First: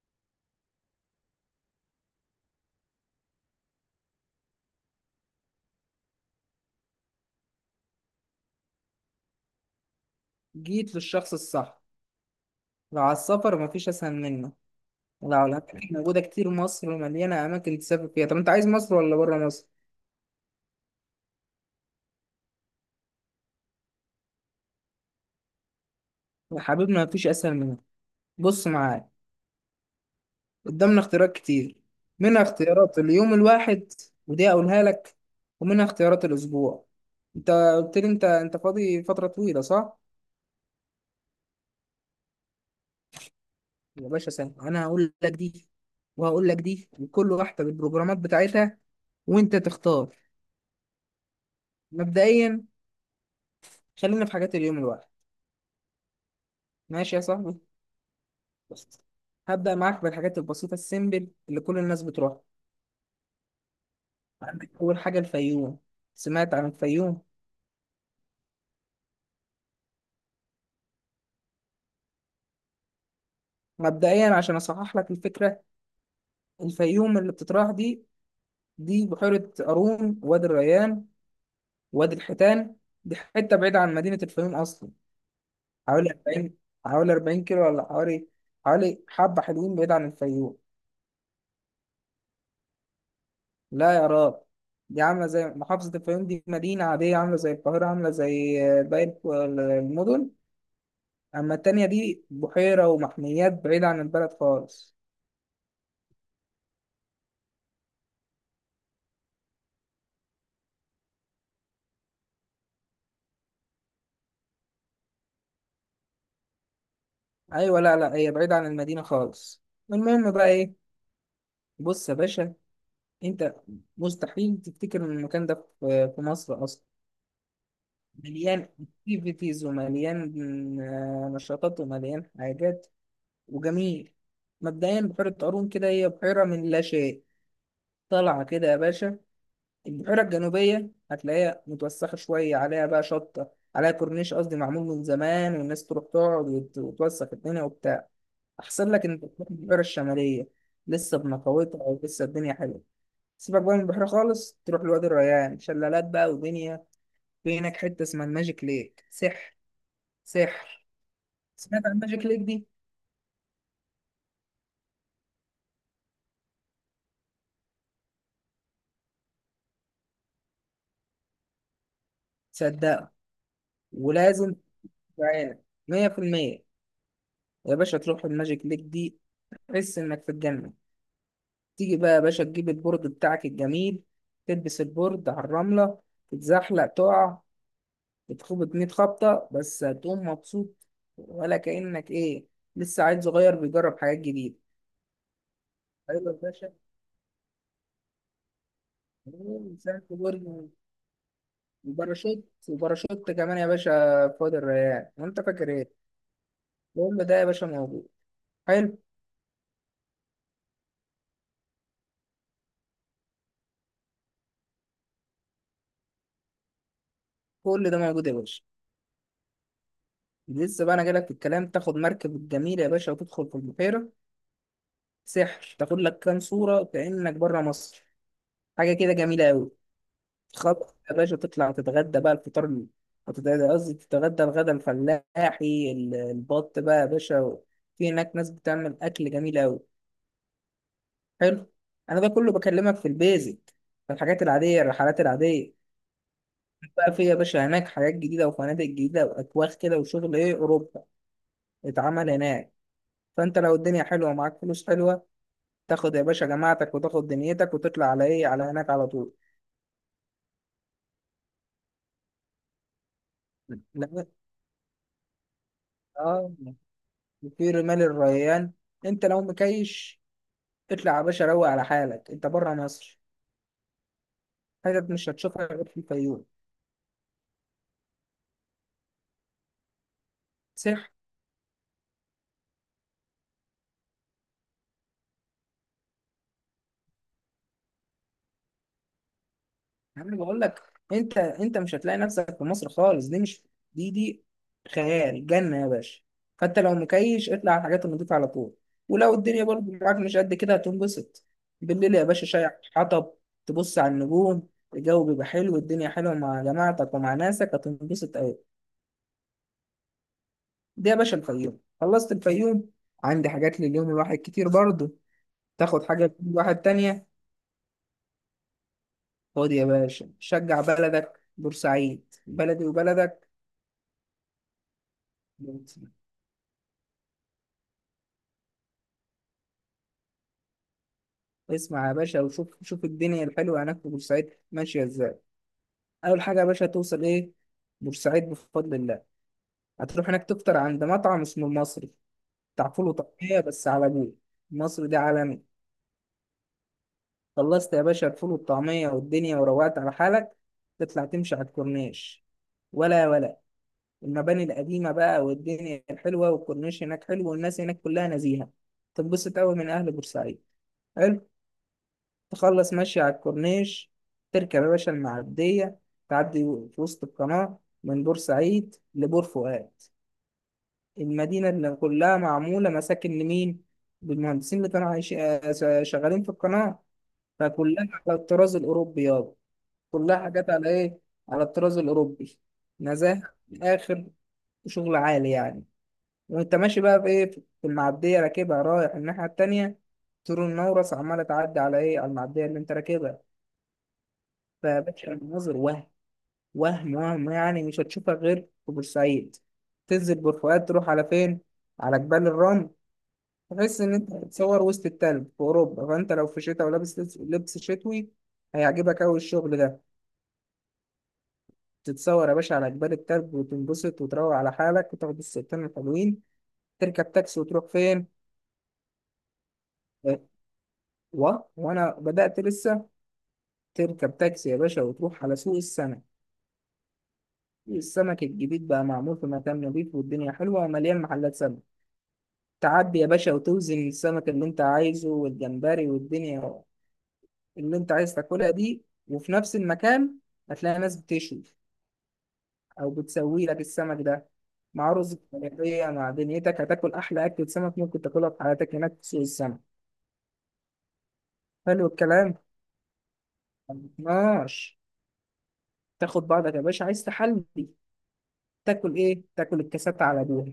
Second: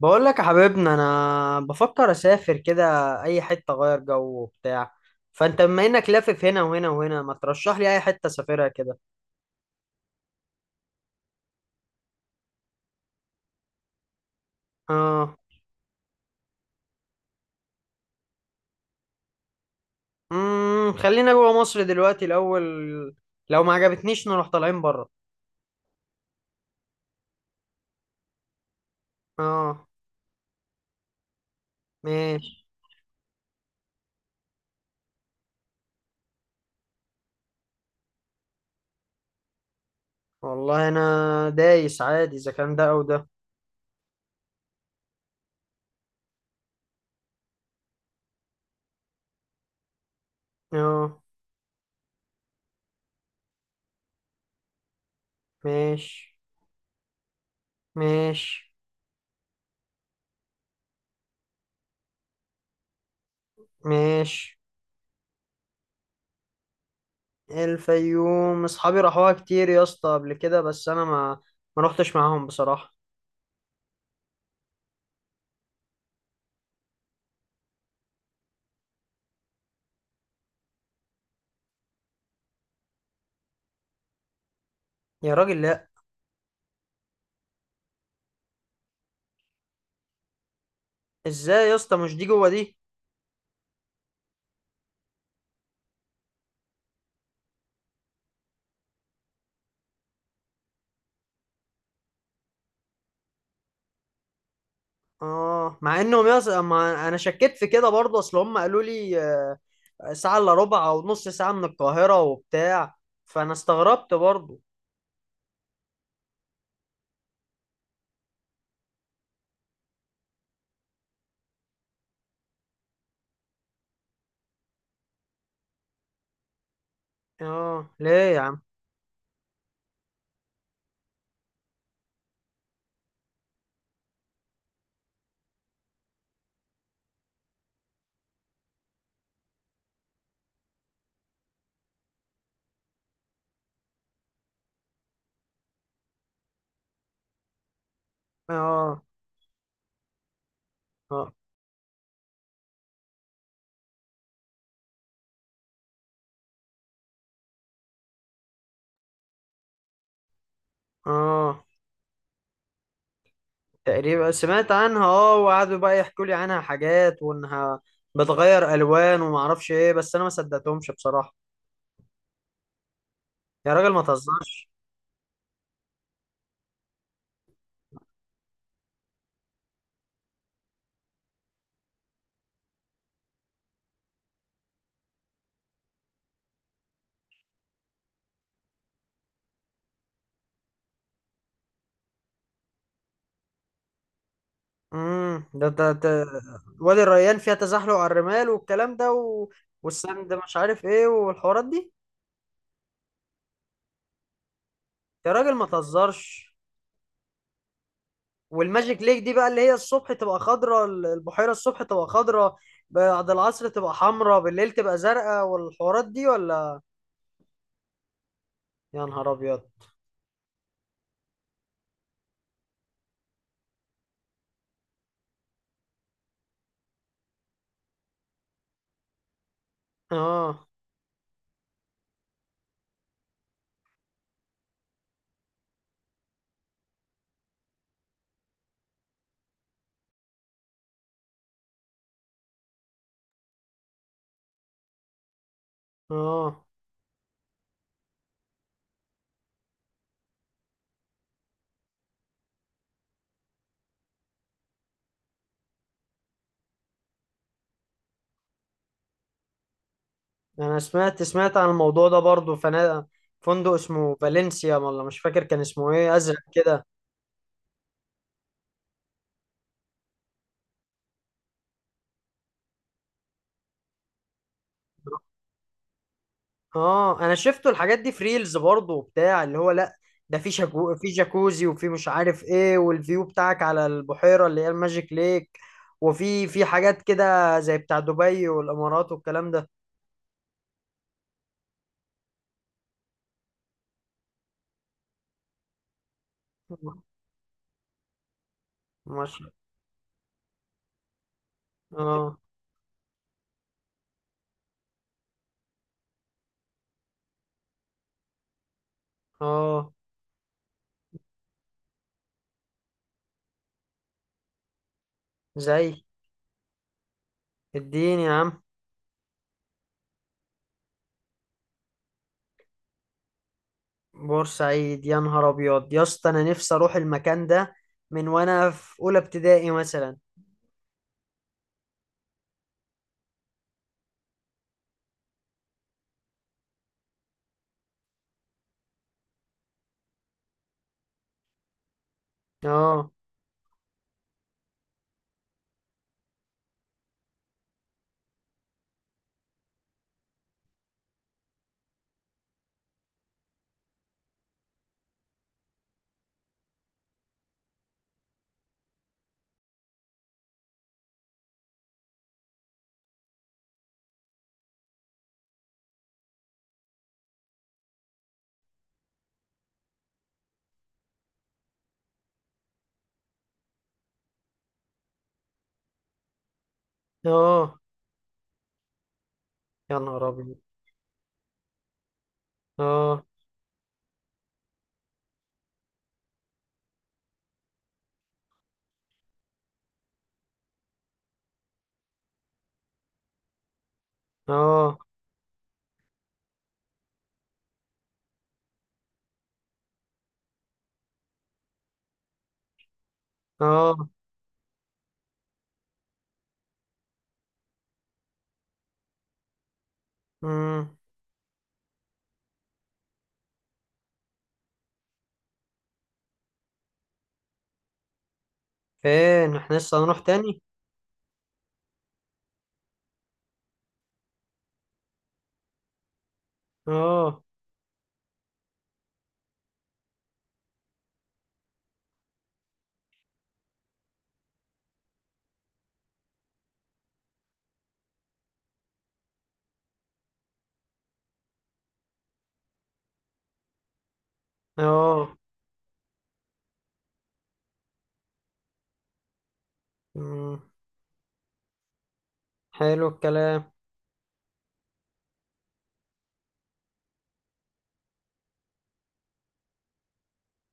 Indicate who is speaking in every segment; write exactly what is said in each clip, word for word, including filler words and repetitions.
Speaker 1: بقول لك يا حبيبنا، انا بفكر اسافر كده، اي حته اغير جو وبتاع. فانت بما انك لافف هنا وهنا وهنا، ما ترشح لي اي حته اسافرها كده؟
Speaker 2: جيت للشخص الصح. لو على السفر مفيش أسهل منه. لو
Speaker 1: اه.
Speaker 2: على الأكل موجودة كتير، مصر مليانة أماكن تسافر فيها. طب أنت عايز مصر ولا برا مصر؟
Speaker 1: امم خلينا جوه مصر دلوقتي الاول، لو ما عجبتنيش نروح طالعين بره.
Speaker 2: يا حبيبنا مفيش أسهل منه. بص معايا،
Speaker 1: اه.
Speaker 2: قدامنا اختيارات كتير. منها
Speaker 1: ماشي.
Speaker 2: اختيارات اليوم الواحد، ودي أقولها لك. ومنها اختيارات الأسبوع. أنت قلت لي أنت أنت فاضي فترة طويلة، صح؟
Speaker 1: والله انا دايس عادي اذا كان ده او ده.
Speaker 2: يا باشا سهل، أنا هقول لك دي وهقول لك دي، وكل واحدة بالبروجرامات بتاعتها وأنت تختار.
Speaker 1: اه.
Speaker 2: مبدئيا، خلينا في حاجات اليوم الواحد.
Speaker 1: ماشي،
Speaker 2: ماشي يا صاحبي؟
Speaker 1: ماشي،
Speaker 2: بس، هبدأ معاك بالحاجات البسيطة السيمبل اللي كل الناس بتروحها.
Speaker 1: ماشي.
Speaker 2: عندك أول حاجة الفيوم. سمعت عن الفيوم.
Speaker 1: الفيوم اصحابي راحوها كتير يا اسطى قبل كده، بس انا ما ما رحتش معاهم بصراحه.
Speaker 2: مبدئيا عشان أصحح لك الفكرة، الفيوم اللي بتتراح دي، دي بحيرة قارون، وادي الريان، وادي الحيتان. دي حتة بعيدة عن مدينة الفيوم أصلا.
Speaker 1: يا راجل، لا.
Speaker 2: حوالي أربعين حوالي أربعين كيلو، ولا حوالي حوالي حبة حلوين بعيد عن الفيوم.
Speaker 1: ازاي يا اسطى، مش دي جوه دي؟
Speaker 2: لا يا راب، دي عاملة زي محافظة الفيوم. دي مدينة عادية عاملة زي القاهرة، عاملة زي باقي المدن. أما التانية دي بحيرة ومحميات بعيدة عن البلد خالص.
Speaker 1: اه، مع انهم يص... ما انا شكيت في كده برضه، اصل هم قالوا لي، آه، ساعه الا ربع او نص ساعه من القاهره وبتاع، فانا استغربت برضه.
Speaker 2: أيوة، لا لا، هي بعيدة عن المدينة خالص. المهم بقى إيه؟ بص يا باشا، أنت مستحيل تفتكر إن المكان ده في في مصر أصلا.
Speaker 1: اه، ليه؟ يا عم.
Speaker 2: مليان أكتيفيتيز ومليان آه، نشاطات ومليان حاجات، وجميل. مبدئيا بحيرة قارون كده هي بحيرة من لا شيء، طالعة كده يا باشا. البحيرة الجنوبية هتلاقيها متوسخة شوية، عليها بقى شطة، عليها كورنيش قصدي معمول من زمان، والناس تروح تقعد وت- وتوسخ الدنيا وبتاع. أحسن
Speaker 1: اه،
Speaker 2: لك إنك تروح البحيرة الشمالية، لسه
Speaker 1: اه،
Speaker 2: بنقاوتها ولسه الدنيا حلوة. سيبك بقى من البحيرة خالص، تروح لوادي الريان، شلالات بقى ودنيا. في هناك حتة اسمها الماجيك ليك، سحر سحر.
Speaker 1: اه.
Speaker 2: سمعت عن الماجيك ليك دي؟
Speaker 1: تقريبا سمعت عنها، اه، وقعدوا بقى يحكوا لي عنها حاجات، وانها بتغير الوان وما اعرفش ايه، بس انا ما صدقتهمش بصراحه.
Speaker 2: صدقها،
Speaker 1: يا راجل، ما
Speaker 2: ولازم،
Speaker 1: تهزرش.
Speaker 2: تعالى، مية في المية يا باشا تروح الماجيك ليك دي، تحس إنك في الجنة. تيجي بقى يا باشا، تجيب البورد بتاعك الجميل، تلبس البورد على الرملة، تتزحلق تقع، بتخبط مية خبطة بس هتقوم مبسوط. ولا كأنك إيه، لسه عيل صغير بيجرب حاجات جديده.
Speaker 1: امم ده ده ده
Speaker 2: أيوة يا باشا.
Speaker 1: وادي الريان فيها تزحلق على الرمال والكلام ده و...
Speaker 2: مم، ساعة
Speaker 1: والسند
Speaker 2: برج،
Speaker 1: مش عارف ايه والحوارات دي.
Speaker 2: وباراشوت وباراشوت كمان يا باشا في وادي الريان،
Speaker 1: يا
Speaker 2: وأنت
Speaker 1: راجل، ما
Speaker 2: فاكر إيه؟
Speaker 1: تهزرش.
Speaker 2: كل ده يا باشا موجود. حلو.
Speaker 1: والماجيك ليك دي بقى، اللي هي الصبح تبقى خضراء، البحيرة الصبح تبقى خضراء، بعد العصر تبقى حمراء، بالليل تبقى زرقاء، والحوارات دي ولا؟
Speaker 2: كل ده موجود يا باشا.
Speaker 1: يا نهار ابيض.
Speaker 2: لسه بقى أنا جايلك في الكلام. تاخد مركب الجميل يا باشا وتدخل في البحيرة سحر، تاخد لك كام صورة كأنك بره مصر. حاجه كده جميله قوي.
Speaker 1: اه،
Speaker 2: خلاص يا باشا تطلع تتغدى بقى. الفطار ال- هتتغدى، قصدي تتغدى الغدا الفلاحي، ال- البط بقى يا باشا. في هناك ناس بتعمل اكل جميل قوي. حلو. انا ده كله بكلمك في البيزك، في الحاجات العاديه، الرحلات العاديه.
Speaker 1: اه.
Speaker 2: بقى في يا باشا هناك حاجات جديده وفنادق جديده واكواخ كده، وشغل ايه، اوروبا اتعمل هناك. فانت لو الدنيا حلوه ومعاك فلوس حلوه، تاخد يا باشا جماعتك وتاخد دنيتك وتطلع على ايه، على هناك على طول.
Speaker 1: انا سمعت سمعت عن الموضوع ده برضو، فنا فندق اسمه
Speaker 2: لا-
Speaker 1: فالنسيا، ولا مش فاكر كان اسمه ايه، ازرق
Speaker 2: اه،
Speaker 1: كده.
Speaker 2: في رمال الريان، انت لو مكيش، اطلع يا باشا روق على حالك، انت بره مصر. حتت مش هتشوفها غير في الفيوم.
Speaker 1: اه. انا شفته الحاجات دي في ريلز برضه وبتاع، اللي هو لا، ده في شاكو، في
Speaker 2: سح.
Speaker 1: جاكوزي، وفي مش عارف ايه، والفيو بتاعك على البحيرة اللي هي الماجيك ليك. وفي في حاجات كده زي بتاع دبي والامارات والكلام ده.
Speaker 2: انا بقول لك، انت انت مش هتلاقي نفسك في مصر خالص. دي مش، دي دي خيال جنة يا باشا. فانت لو مكيش، اطلع على الحاجات النضيفة على طول. ولو
Speaker 1: ماشي.
Speaker 2: الدنيا برضه معاك مش قد كده، هتنبسط. بالليل يا
Speaker 1: اه،
Speaker 2: باشا، شاي، حطب، تبص على النجوم، الجو بيبقى حلو، الدنيا حلوة، مع جماعتك ومع ناسك هتنبسط أوي.
Speaker 1: اه.
Speaker 2: دي يا باشا الفيوم، خلصت الفيوم. عندي حاجات لليوم الواحد كتير برضه،
Speaker 1: زي
Speaker 2: تاخد حاجة لكل واحد تانية.
Speaker 1: الدين يا عم.
Speaker 2: خد يا باشا، شجع بلدك، بورسعيد بلدي وبلدك.
Speaker 1: بورسعيد، يا نهار ابيض يا
Speaker 2: بورسعيد.
Speaker 1: اسطى، انا نفسي اروح المكان ده من وانا في اولى ابتدائي مثلا.
Speaker 2: اسمع يا باشا وشوف، شوف الدنيا الحلوة هناك في بورسعيد ماشية ازاي. أول حاجة يا باشا توصل ايه، بورسعيد بفضل الله. هتروح هناك تفطر عند مطعم اسمه المصري، بتاع فول
Speaker 1: اه.
Speaker 2: وطعمية بس على ابوه. المصري ده عالمي. خلصت يا باشا الفول والطعمية والدنيا، وروقت على حالك، تطلع تمشي على الكورنيش. ولا ولا، المباني القديمة بقى والدنيا الحلوة، والكورنيش هناك حلو، والناس هناك كلها نزيهة، تنبسط أوي من أهل بورسعيد. حلو. تخلص ماشي على الكورنيش، تركب يا باشا المعدية، تعدي في وسط القناة من بورسعيد لبور فؤاد. المدينة اللي كلها معمولة مساكن لمين؟ للمهندسين اللي كانوا عايشين آه، شغالين في القناة.
Speaker 1: اه.
Speaker 2: فكلها على الطراز الأوروبي يابا.
Speaker 1: يا نهار
Speaker 2: كلها
Speaker 1: ابيض.
Speaker 2: حاجات على إيه؟ على الطراز الأوروبي.
Speaker 1: اه،
Speaker 2: نزاهة من الآخر، وشغل عالي يعني. وانت ماشي بقى في ايه، في المعديه راكبها رايح الناحيه التانيه، طول النورس عماله تعدي على ايه، على المعديه اللي انت راكبها.
Speaker 1: اه،
Speaker 2: فيا باشا المناظر، وهم وهم وهم، يعني مش هتشوفها غير في بورسعيد. تنزل بورفؤاد تروح على فين؟ على جبال الرمل. تحس
Speaker 1: اه.
Speaker 2: ان انت بتتصور وسط التلج في اوروبا. فانت لو في شتاء ولابس لبس لبس شتوي، هيعجبك اوي الشغل ده.
Speaker 1: مم.
Speaker 2: تتصور يا باشا على جبال التلج، وتنبسط وتروق على حالك، وتاخد الصورتين الحلوين. تركب تاكسي وتروح فين؟
Speaker 1: فين احنا لسه هنروح
Speaker 2: آه،
Speaker 1: تاني؟
Speaker 2: و... وانا بدأت لسه. تركب تاكسي يا باشا وتروح على سوق السمك.
Speaker 1: اه،
Speaker 2: سوق السمك الجديد بقى معمول في مكان نظيف، والدنيا حلوة ومليان محلات سمك. تعدي يا باشا وتوزن السمك اللي انت عايزه والجمبري والدنيا اللي انت عايز تاكلها دي. وفي نفس المكان هتلاقي ناس بتشوي او بتسوي لك السمك ده مع
Speaker 1: اه.
Speaker 2: رز بلدية، مع دنيتك هتاكل احلى اكلة سمك ممكن تاكلها في حياتك هناك في سوق السمك.
Speaker 1: مم،
Speaker 2: حلو الكلام.
Speaker 1: حلو الكلام.
Speaker 2: ماشي. تاخد بعضك يا باشا، عايز تحلي، تاكل ايه؟ تاكل الكاسات على ابوها.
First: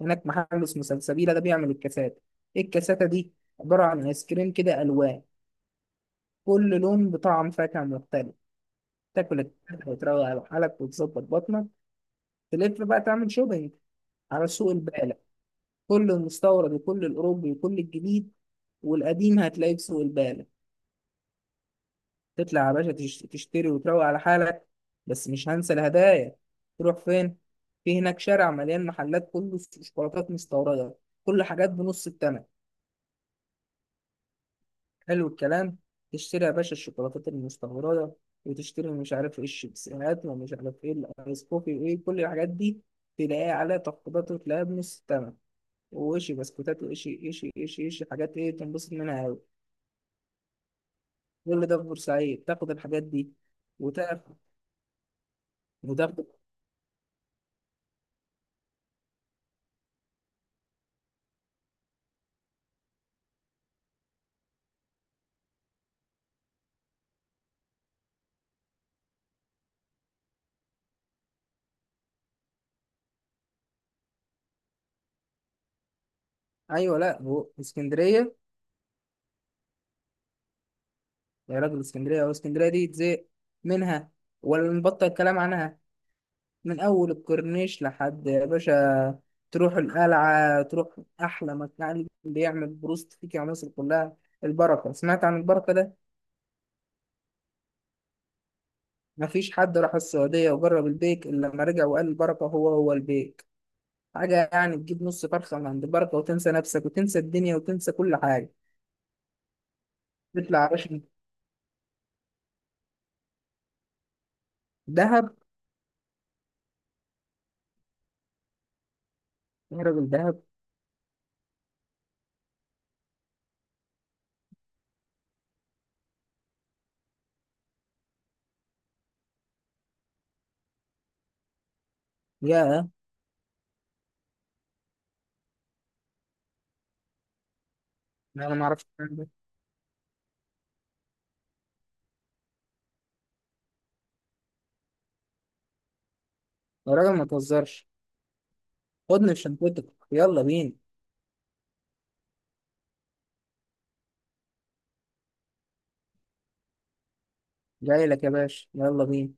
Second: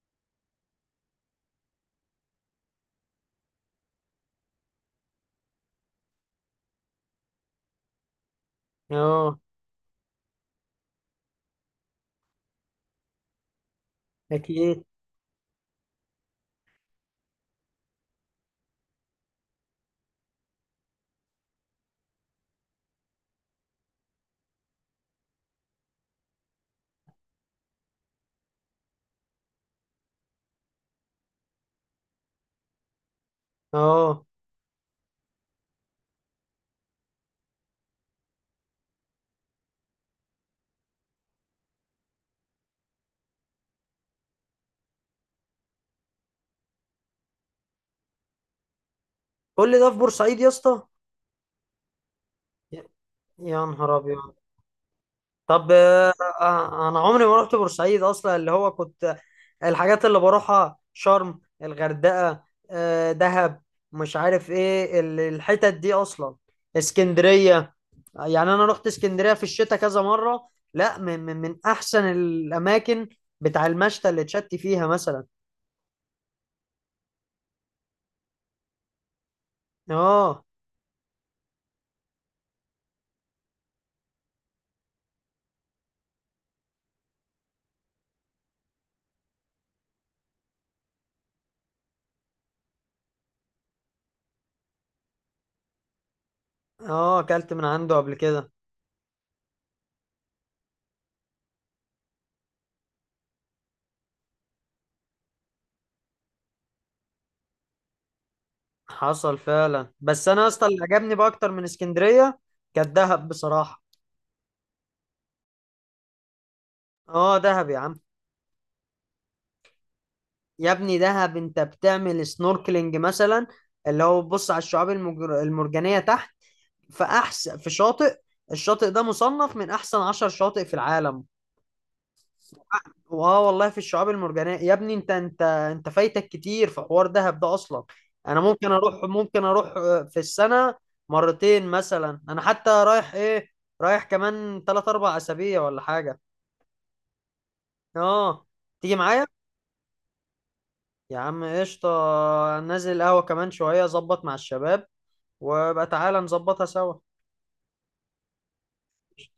Speaker 2: هناك محل اسمه سلسبيلة، ده بيعمل الكاسات. إيه الكاساتة دي؟ عبارة عن آيس كريم كده ألوان، كل لون بطعم فاكهة مختلف.
Speaker 1: اه،
Speaker 2: تاكل الكاسات وتروق على حالك وتظبط بطنك. تلف بقى تعمل شوبينج على سوق
Speaker 1: اكيد،
Speaker 2: البالة. كل المستورد وكل الأوروبي وكل الجديد والقديم هتلاقيه في سوق البالة. تطلع يا باشا تش- تشتري وتروق على حالك. بس مش هنسى الهدايا، تروح فين؟ في هناك شارع مليان محلات، كله شوكولاتات مستوردة، كل حاجات بنص التمن.
Speaker 1: اه.
Speaker 2: حلو الكلام. تشتري يا باشا الشوكولاتات المستورده، وتشتري مش عارف ايه الشيبسيهات، ومش عارف ايه الايس كوفي، وايه كل الحاجات دي، تلاقيها عليها تخفيضات وتلاقيها بنص الثمن. وشي بسكوتات، وشي إشي إشي إشي حاجات، ايه تنبسط منها أوي.
Speaker 1: كل ده في بورسعيد يا اسطى؟
Speaker 2: كل ده في بورسعيد تاخد
Speaker 1: يا
Speaker 2: الحاجات دي.
Speaker 1: يا نهار ابيض.
Speaker 2: وتاخد
Speaker 1: طب، آه.
Speaker 2: وتاخد
Speaker 1: آه، انا عمري ما رحت بورسعيد اصلا، اللي هو كنت، الحاجات اللي بروحها شرم، الغردقة، آه، دهب، مش عارف ايه ال- الحتت دي اصلا، اسكندرية. يعني انا رحت اسكندريه في الشتاء كذا مره، لا، من من, من احسن الاماكن بتاع المشتى اللي اتشت فيها مثلا.
Speaker 2: ايوه، لا، هو اسكندريه.
Speaker 1: اه.
Speaker 2: يا راجل اسكندريه، هو اسكندريه دي تزهق منها، ولا نبطل الكلام عنها. من أول الكورنيش لحد يا باشا تروح القلعة، تروح أحلى مكان بيعمل بروست فيك يا مصر كلها، البركة. سمعت عن البركة ده؟
Speaker 1: اه، اكلت من عنده قبل كده.
Speaker 2: مفيش حد راح السعودية وجرب البيك إلا لما رجع وقال البركة هو هو البيك. حاجة يعني، تجيب نص فرخة من عند البركة وتنسى نفسك وتنسى الدنيا وتنسى كل حاجة.
Speaker 1: حصل فعلا، بس انا
Speaker 2: تطلع
Speaker 1: اصلا
Speaker 2: يا
Speaker 1: اللي
Speaker 2: باشا.
Speaker 1: عجبني بقى اكتر من اسكندريه كانت دهب بصراحه.
Speaker 2: دهب.
Speaker 1: اه، دهب يا عم.
Speaker 2: يا راجل دهب.
Speaker 1: يا ابني دهب، انت بتعمل سنوركلينج مثلا، اللي هو بتبص على الشعاب المجر- المرجانيه تحت، في احسن في شاطئ. الشاطئ ده مصنف من احسن عشر شواطئ في العالم.
Speaker 2: يا
Speaker 1: واه والله، في الشعاب المرجانية يا ابني، انت انت انت فايتك كتير في حوار دهب ده اصلا. انا
Speaker 2: أنا
Speaker 1: ممكن
Speaker 2: معرفش
Speaker 1: اروح
Speaker 2: الكلام ده.
Speaker 1: ممكن اروح آه، في السنة مرتين مثلا. انا حتى رايح ايه، رايح كمان تلات اربع اسابيع ولا حاجة.
Speaker 2: يا راجل ما تهزرش.
Speaker 1: اه، تيجي معايا؟
Speaker 2: خدني في شنطتك، يلا بينا.
Speaker 1: يا عم قشطة. نازل القهوة كمان شوية ظبط مع الشباب، وبقى تعالى نظبطها سوا.
Speaker 2: جاي لك يا باشا، يلا بينا.